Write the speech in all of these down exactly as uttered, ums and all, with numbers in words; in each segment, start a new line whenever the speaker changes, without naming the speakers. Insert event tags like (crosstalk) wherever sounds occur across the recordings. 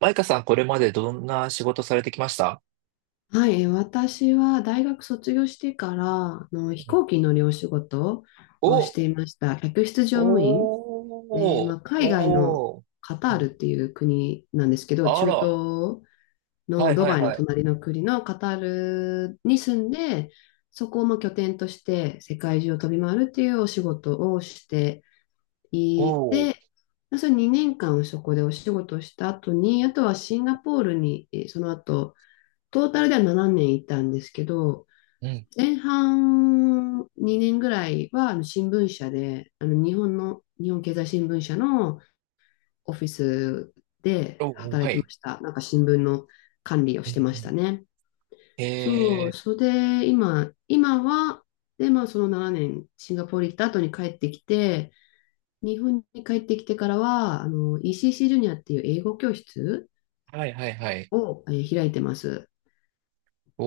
マイカさん、これまでどんな仕事されてきました？
はい、えー私は大学卒業してからあの
う
飛
ん。
行機に乗るお仕事をし
お、
ていました。客室乗務員で、
お
ま
ー、
あ、海外の
おー、
カタ
う
ール
ん。
っていう国なんですけど、
あ
中
ら、
東
は
の
い
ド
はい
バイの
はい。
隣の国のカタールに住んで、そこをまあ拠点として世界中を飛び回るっていうお仕事をしてい
お
て、
ー、
まあそれにねんかんそこでお仕事をした後に、あとはシンガポールにえーその後トータルではななねんいたんですけど、
うん。
前半にねんぐらいはあの新聞社で、あの日本の、日本経済新聞社のオフィスで
おー、
働
は
いて
い。
ました。なんか新聞の管理を
う
し
ん
てま
う
した
ん。
ね。そう、
え
それで今、今は、で、まあそのななねん、シンガポール行った後に帰ってきて、日本に帰ってきてからは、あの イーシーシー ジュニアっていう英語教室
ー、はいはいはい。
を、えー開いてます。
お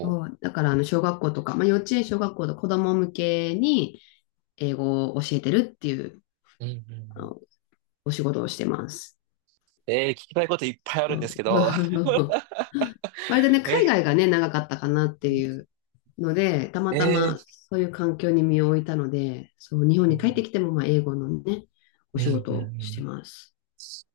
そ
ー、
う、だからあの小学校とか、まあ、幼稚園、小学校の子ども向けに英語を教えてるっていう
うんう
あ
ん。
のお仕事をしてます。
えー、聞きたいこといっぱいある
う
んですけ
ん。
ど。
(laughs) 割とね、
(laughs)
海
え
外がね、長かったかなっていうので、た
ー、
また
え
ま
ー、
そういう環境に身を置いたので、そう、日本
う
に帰って
ん
きてもまあ英語のね、
う
お
んう
仕
ん。
事を
う
して
ん、
ます。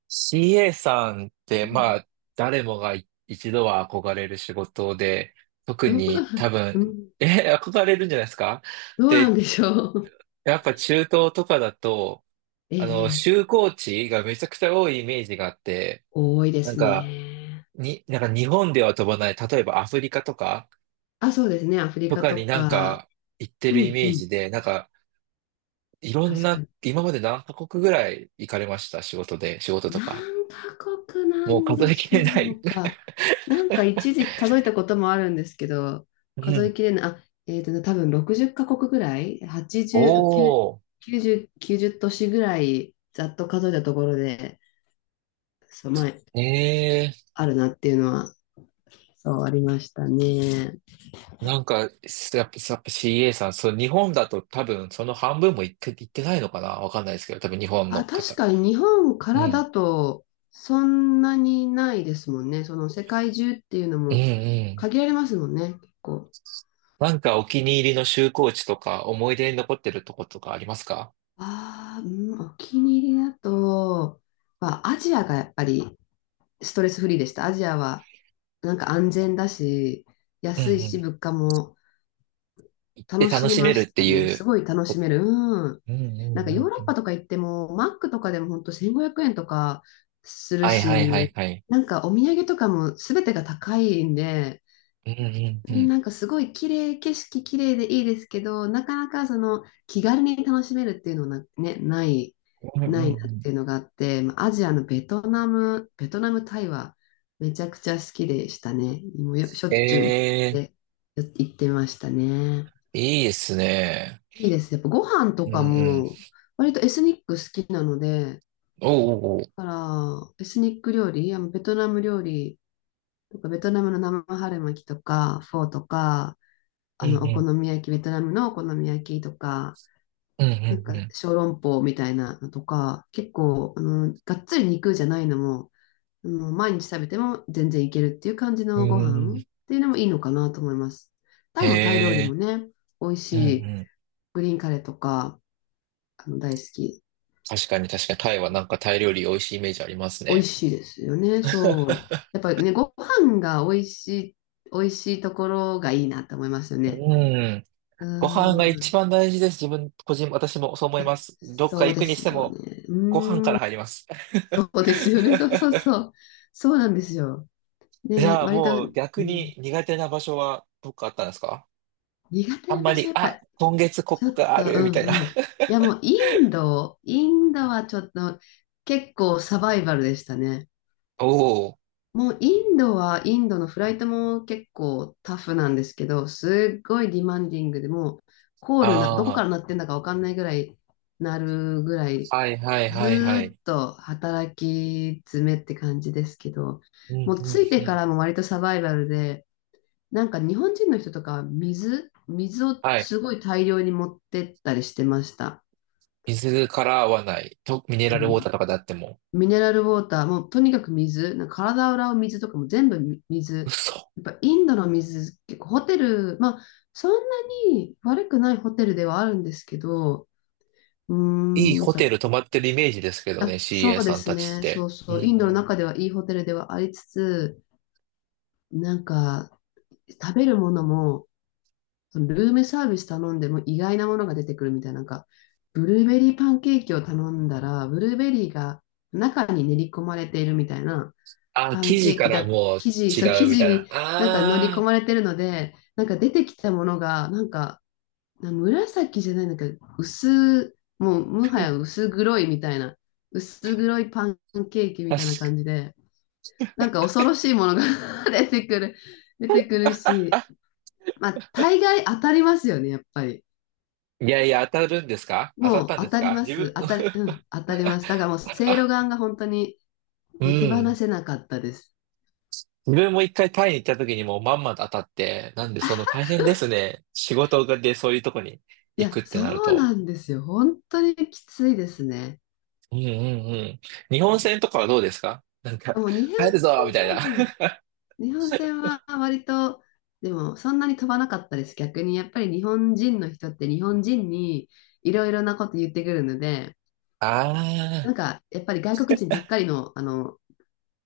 シーエー さんって、
う
ま
ん、
あ、誰もがい一度は憧れる仕事で、特
どう
に
なん
多
だ、う
分、
ん、
え、憧れるんじゃないですか？
どうなん
で、
でしょう。
やっぱ中東とかだと、あの、
(laughs) ええ、
就航地がめちゃくちゃ多いイメージがあって、
多いで
なん
す
か、
ね。
に、なんか日本では飛ばない、例えばアフリカとか、
あ、そうですね、アフリ
と
カ
か
と
になん
か。
か行って
う
るイ
んう
メージ
ん、
で、なんか、いろん
確か
な、
に。
今まで何カ国ぐらい行かれました？仕事で、仕事と
何
か。
カ国な
もう
ん
数
で
えき
しょ
れない。
うか。なんか一時数えたこともあるんですけど、
(laughs) う
数え
ん。
きれない、あ、えっとね、多分ろくじっカ国ぐらい、はちじゅう、
おー。
きゅうじゅう、きゅうじゅう都市ぐらい、ざっと数えたところで、そう、前、
ええ。
あるなっていうのは、そう、ありましたね。
なんか、すやっぱ、やっぱ シーエー さん、そう、日本だと多分その半分も行って、行ってないのかなわかんないですけど、多分日本の
あ、確
方。
かに日本か
う
ら
ん。
だと、そんなにないですもんね。その世界中っていうの
うん
も
うん。
限られますもんね、結構。
なんかお気に入りの就航地とか、思い出に残ってるとことかありますか？
ああ、うん、お気に入りだと、まあ、アジアがやっぱりストレスフリーでした。アジアはなんか安全だし、
うん
安い
う
し、
ん。
物価も
行って
楽
楽
しめ
しめ
ま
るっ
し
て
たね。
い
す
う。
ごい楽しめる。うん。
うんう
なん
んう
か
ん
ヨー
う
ロッ
ん。
パとか行っても、マックとかでも本当せんごひゃくえんとかする
はいはいはい
し、
はい。
なんかお土産とかも全てが高いんで、
うんうんうん。
なんかすごい綺麗、景色綺麗でいいですけど、なかなかその気軽に楽しめるっていうのはな、ね、ない、
うんう
な
ん
いなっ
うん。
ていうのがあって、まあアジアのベトナム、ベトナム、タイはめちゃくちゃ好きでしたね。もうよしょっちゅう行っ
ええ。
て、よ行ってましたね。
いいですね。
いいです。やっぱご飯
う
と
んう
か
ん。
も割とエスニック好きなので、
おうおうおう。
だからエスニック料理、あのベトナム料理とか、ベトナムの生春巻きとか、フォーとか、
う
あ
ん
の、お
う
好
ん。
み焼き、ベトナムのお好み焼きとか、
うんう
なんか
ん
小籠包みたいなのとか、結構、あの、がっつり肉じゃないのも、あの、毎日食べても全然いけるっていう感じ
う
の
ん。
ご
う
飯っ
ん。
ていうのもいいのかなと思います。
へ
タイもタイ料理
え。
もね、美味し
うんう
い。
ん。
グリーンカレーとか、あの、大好き
確かに確かに、
で
タイ
す。
はなんかタイ料理美味しいイメージあります
美味
ね。
しいですよね、そう。やっぱりね、ご飯が美味しい、美味しいところがいいなと思いますよね。
うん。
うー
ご飯が一
ん、
番大事です。自分、個人、私もそう思います。どっか
そう
行
で
くにして
すよ
も、
ね。うー
ご飯
ん。
から入ります。
そうですよね。(laughs) そうそうそう。そうなんですよ。
(laughs) じ
ね、
ゃあ
割と、
もう
う
逆
ん、
に苦手な場所はどっかあったんですか？
苦手
あん
な
ま
場所、
り、
やっ
あ、
ぱ、
今月こ
ちょ
こ
っ
があ
と、う
る、みたいな。
んうん。いや、もう、インド、インドはちょっと、結構サバイバルでしたね。
(laughs) おお、
もう、インドは、インドのフライトも結構タフなんですけど、すっごいディマンディングでもう、コールな、どこか
あ
ら鳴ってんだかわかんないぐらい、鳴るぐらい
あ、はいはいはいは
ずーっ
い。
と働き詰めって感じですけど、
うん
もう
うん
着いて
う
か
ん。
らも割とサバイバルで、なんか日本人の人とかは水、水を
は
す
い。
ごい大量に持ってったりしてました。
水から合わない。と、ミネ
う
ラルウォー
ん、
ターとかであっても。
ミネラルウォーター、もうとにかく水、なんか体を洗う水とかも全部み水。
嘘。
やっぱインドの水、結構ホテル、まあそんなに悪くないホテルではあるんですけど、うー
いい
ん、や
ホ
っ
テ
ぱ、
ル泊まってるイメージですけどね、
あ、
シーエー
そうで
さん
す
たちっ
ね、そ
て。
う
うん
そう、インド
う
の
ん。
中ではいいホテルではありつつ、なんか、食べるものも、そのルームサービス頼んでも意外なものが出てくるみたいな、なんか、ブルーベリーパンケーキを頼んだら、ブルーベリーが中に練り込まれているみたいな、
あ、
パ
記
ンケ
事
ー
か
キ
ら
だ、
もう
生地、そう、
違う
生
みた
地
いな。
になんか乗り込
あ
まれてるので、なんか出てきたものが、なんか、な紫じゃないんだけど、薄、もうもはや薄黒いみたいな、薄黒いパンケーキみ
あ、
た
確
いな感
か。
じで、なんか恐ろしいものが (laughs) 出てくる、出てくるし、まあ、大概当たりますよね、やっぱり。
いやいや、当たるんですか？当たっ
もう
たん
当
です
たり
か、
ま
自分。
す。当たり、うん、当たります。だからもう、
(laughs)
せいろ
あ、
がんが本当に
う
手放
ん。
せなかったです。
自分も一回タイに行った時にもうまんまと当たって、なんでその大変ですね。仕事でそういうとこに
い
行
や、
くってなる
そう
と。
なんですよ。本当にきついですね。
うんうんうん。日
う
本
ん、
船とかはどうですか？なんか、
もう日本
帰るぞ
戦
みたい
は、
な。
うん、
(laughs)
日本戦は割と、でもそんなに飛ばなかったです。逆にやっぱり日本人の人って日本人にいろいろなこと言ってくるので、
あ
な
あ、
んかやっぱり外国人ばっかりの、あの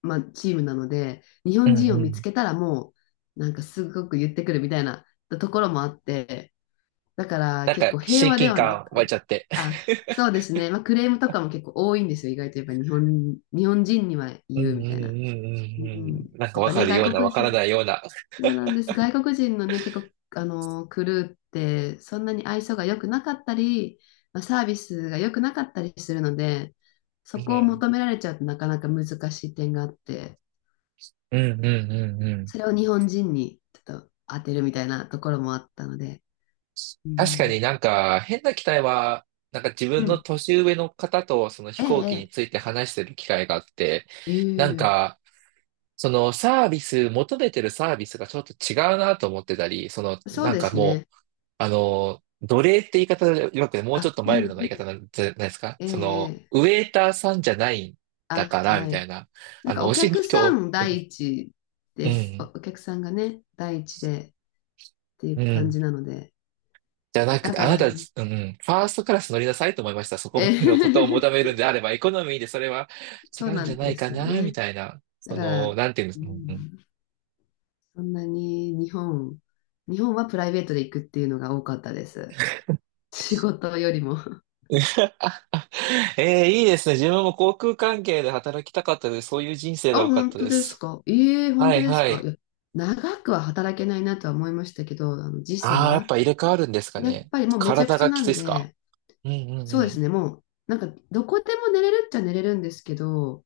まあ、チームなので、日
う
本
ん
人を
う
見つ
ん。
けたらもう、なんかすごく言ってくるみたいなところもあって、だから
なん
結
か、
構平
親
和で
近
はな
感湧い
く、
ちゃって。
あ、そうですね、まあ、クレームとかも結構多いんですよ、意外とやっぱ日本、日本人には
うんう
言
ん
う
うんうん
みたいな。うん、
うん。なんか
やっ
わ
ぱ
か
ね、
る
外
ような、わ
国
から
人、
ないような。
そうなんです、外国人のね、結構、あのークルーってそんなに愛想が良くなかったり、まあ、サービスが良くなかったりするので、
う
そこを
ん。
求められちゃうとなかなか難しい点があって。
うんうんうんうん。
それを日本人にちょっと当てるみたいなところもあったので。う
確か
ん。
に、なんか変な機体は、なんか自
う
分の
ん。
年上の方とその飛
え
行機に
え、
ついて話してる機会があって、
え
なん
え、
か、そのサービス、求めてるサービスがちょっと違うなと思ってたり、その
そう
なん
で
か
す
も
ね。
う、あの、奴隷って言い方でよくて、もうちょっ
あ、
と
う
マ
ん、う
イルドな言い方
ん。
なんじゃないですか、
ええ、
その、
ええ、
ウェイターさんじゃないんだ
あ、
から、み
は
たい
い。
な、
なん
あ
か
の、
お
お仕
客さ
事
ん
を、
第一
うん、
で
う
す。お、お
ん
客さんがね、第一でってい
う
う感
ん。
じなので。
じゃなく
だ
て、
か
あな
ら、
た、うん、ファーストクラス乗りなさいと思いました。そこま
ええ、
でのことを求めるんであれば、エコノミーでそれは
(laughs) そ
違
う
うん
な
じゃ
ん
な
で
いか
すよ
な、み
ね。
たいな。
だ
そ
か
の、
ら、
なんていうんです
う
か。うんうん。
ん、そんなに日本、日本はプライベートで行くっていうのが多かったです。仕事よりも。
(laughs) えー、いいですね。自分も航空関係で働きたかったので、そういう人生が
あ、
良かっ
本
た
当
で
です
す。
か。ええ本
は
当
い
です
は
か。い
い。
や、長くは働けないなとは思いましたけど、あの時
ああ、やっ
差、
ぱ入れ替わるんですか
やっ
ね。
ぱりもうめちゃく
体
ちゃ
がき
な
つい
ん
ですか？
で、
うんうん
そ
う
うです
ん。
ね、もう、なんか、どこでも寝れるっちゃ寝れるんですけど、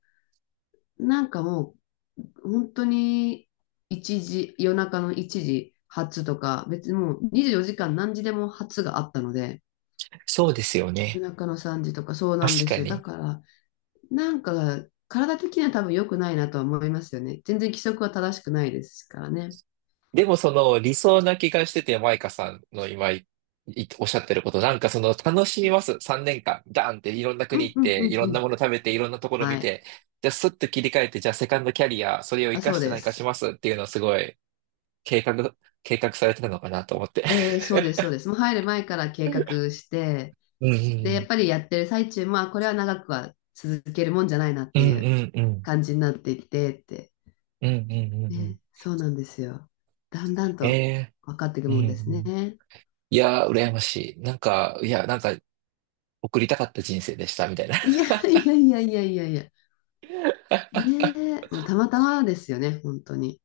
なんかもう、本当に、一時、夜中のいちじ発とか、別にもうにじゅうよじかん何時でも発があったので、
そうですよ
夜
ね。
中のさんじとか、そうなん
確
で
か
すよ。だ
に。
から、なんか、体的には多分良くないなとは思いますよね。全然規則は正しくないですからね。
でもその理想な気がしてて、マイカさんの今いいおっしゃってること、なんかその楽しみます。さんねんかん、ダーンっていろんな
う
国
ん
行っ
うんう
て、い
ん
ろ
う
んな
ん。
もの食べて、いろんなところ
は
見
い。
て、じゃあスッと切り替えて、じゃあセカンドキャリア、それを活
あ、
か
そう
して
で
何かし
す。
ますっていうのをすごい計画、(laughs) 計画されてたのかなと思って。
えー、そうです、そうです。もう入る前から計画して、
う
で、やっ
ん
ぱりやってる最中、まあ、これは長くは続けるもんじゃないなっ
う
て
んう
いう
んうんうん
感じになっていってって。
うんうんうんうん。
ね、そうなんですよ。だんだん
え
と
え。
分かっていく
うんう
もんです
ん。
ね。
いやー、羨ましい。なんか、いや、なんか、送りたかった人生でした、みたいな。
いやいやいやいやいやいや。ねえ、もうたまたまですよね、本当に。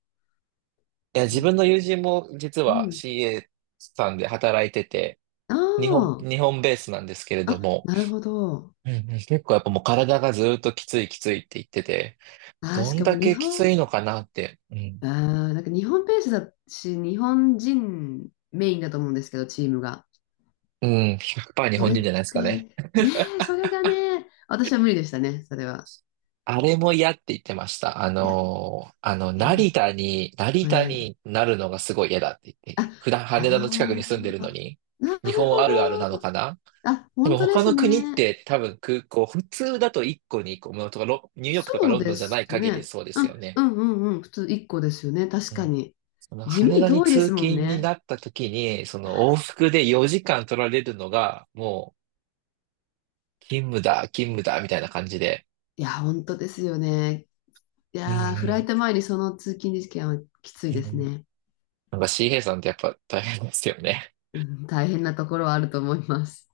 いや、
う
自
ん。
分の友人も実
う
は
ん、
シーエー さんで働いてて、日本、
あ
日本ベースなんですけれ
あ、
ど
あ、
も、
なるほど。
うんうん、結構やっぱもう体がずっときついきついって言ってて、
ああ、
ど
し
ん
かも
だ
日
けき
本、
ついのかなって、うん、
あーなんか日本ペースだし、日本人メインだと思うんですけど、チームが。
うん、ひゃくパーセント日
そ
本
れっ
人じゃないですか
て、
ね。
ねえ、それがね、私は無理でしたね、それは。
あれも嫌って言ってました。あ
いや、
のーあ
大
の、
変だ
成
と。
田に、成
は
田
い。
になるのがすごい嫌だって言っ
あ、
て、普段羽田の近くに
あ
住んでる
ー
の
あ、
に、
な
日
る
本
ほ
あるあるなの
ど。
かな？
あ、
多
本
分
当で
他
す
の国っ
ね。
て多分空港、普通だといっこにいっこ、ものとか、ロニューヨークとか
そう
ロンド
で
ンじゃな
す
い限り
ね。
そうで
う
す
ん、
よ
う
ね。
ん、うん、うん。普通いっこですよね、確
う
か
ん。
に。
その
地味
羽
に
田に
遠いで
通
すもん
勤に
ね。
なった時に、その往復でよじかん取られるのが、もう勤務だ、勤務だ、みたいな感じで。
いや、本当ですよね。い
うん
やー、フライ
う
ト前にその通勤時間はきつい
ん。
で
う
す
ん。
ね。
なんか シーエー さんってやっぱ大変ですよね。
うん、大変なところはあると思います。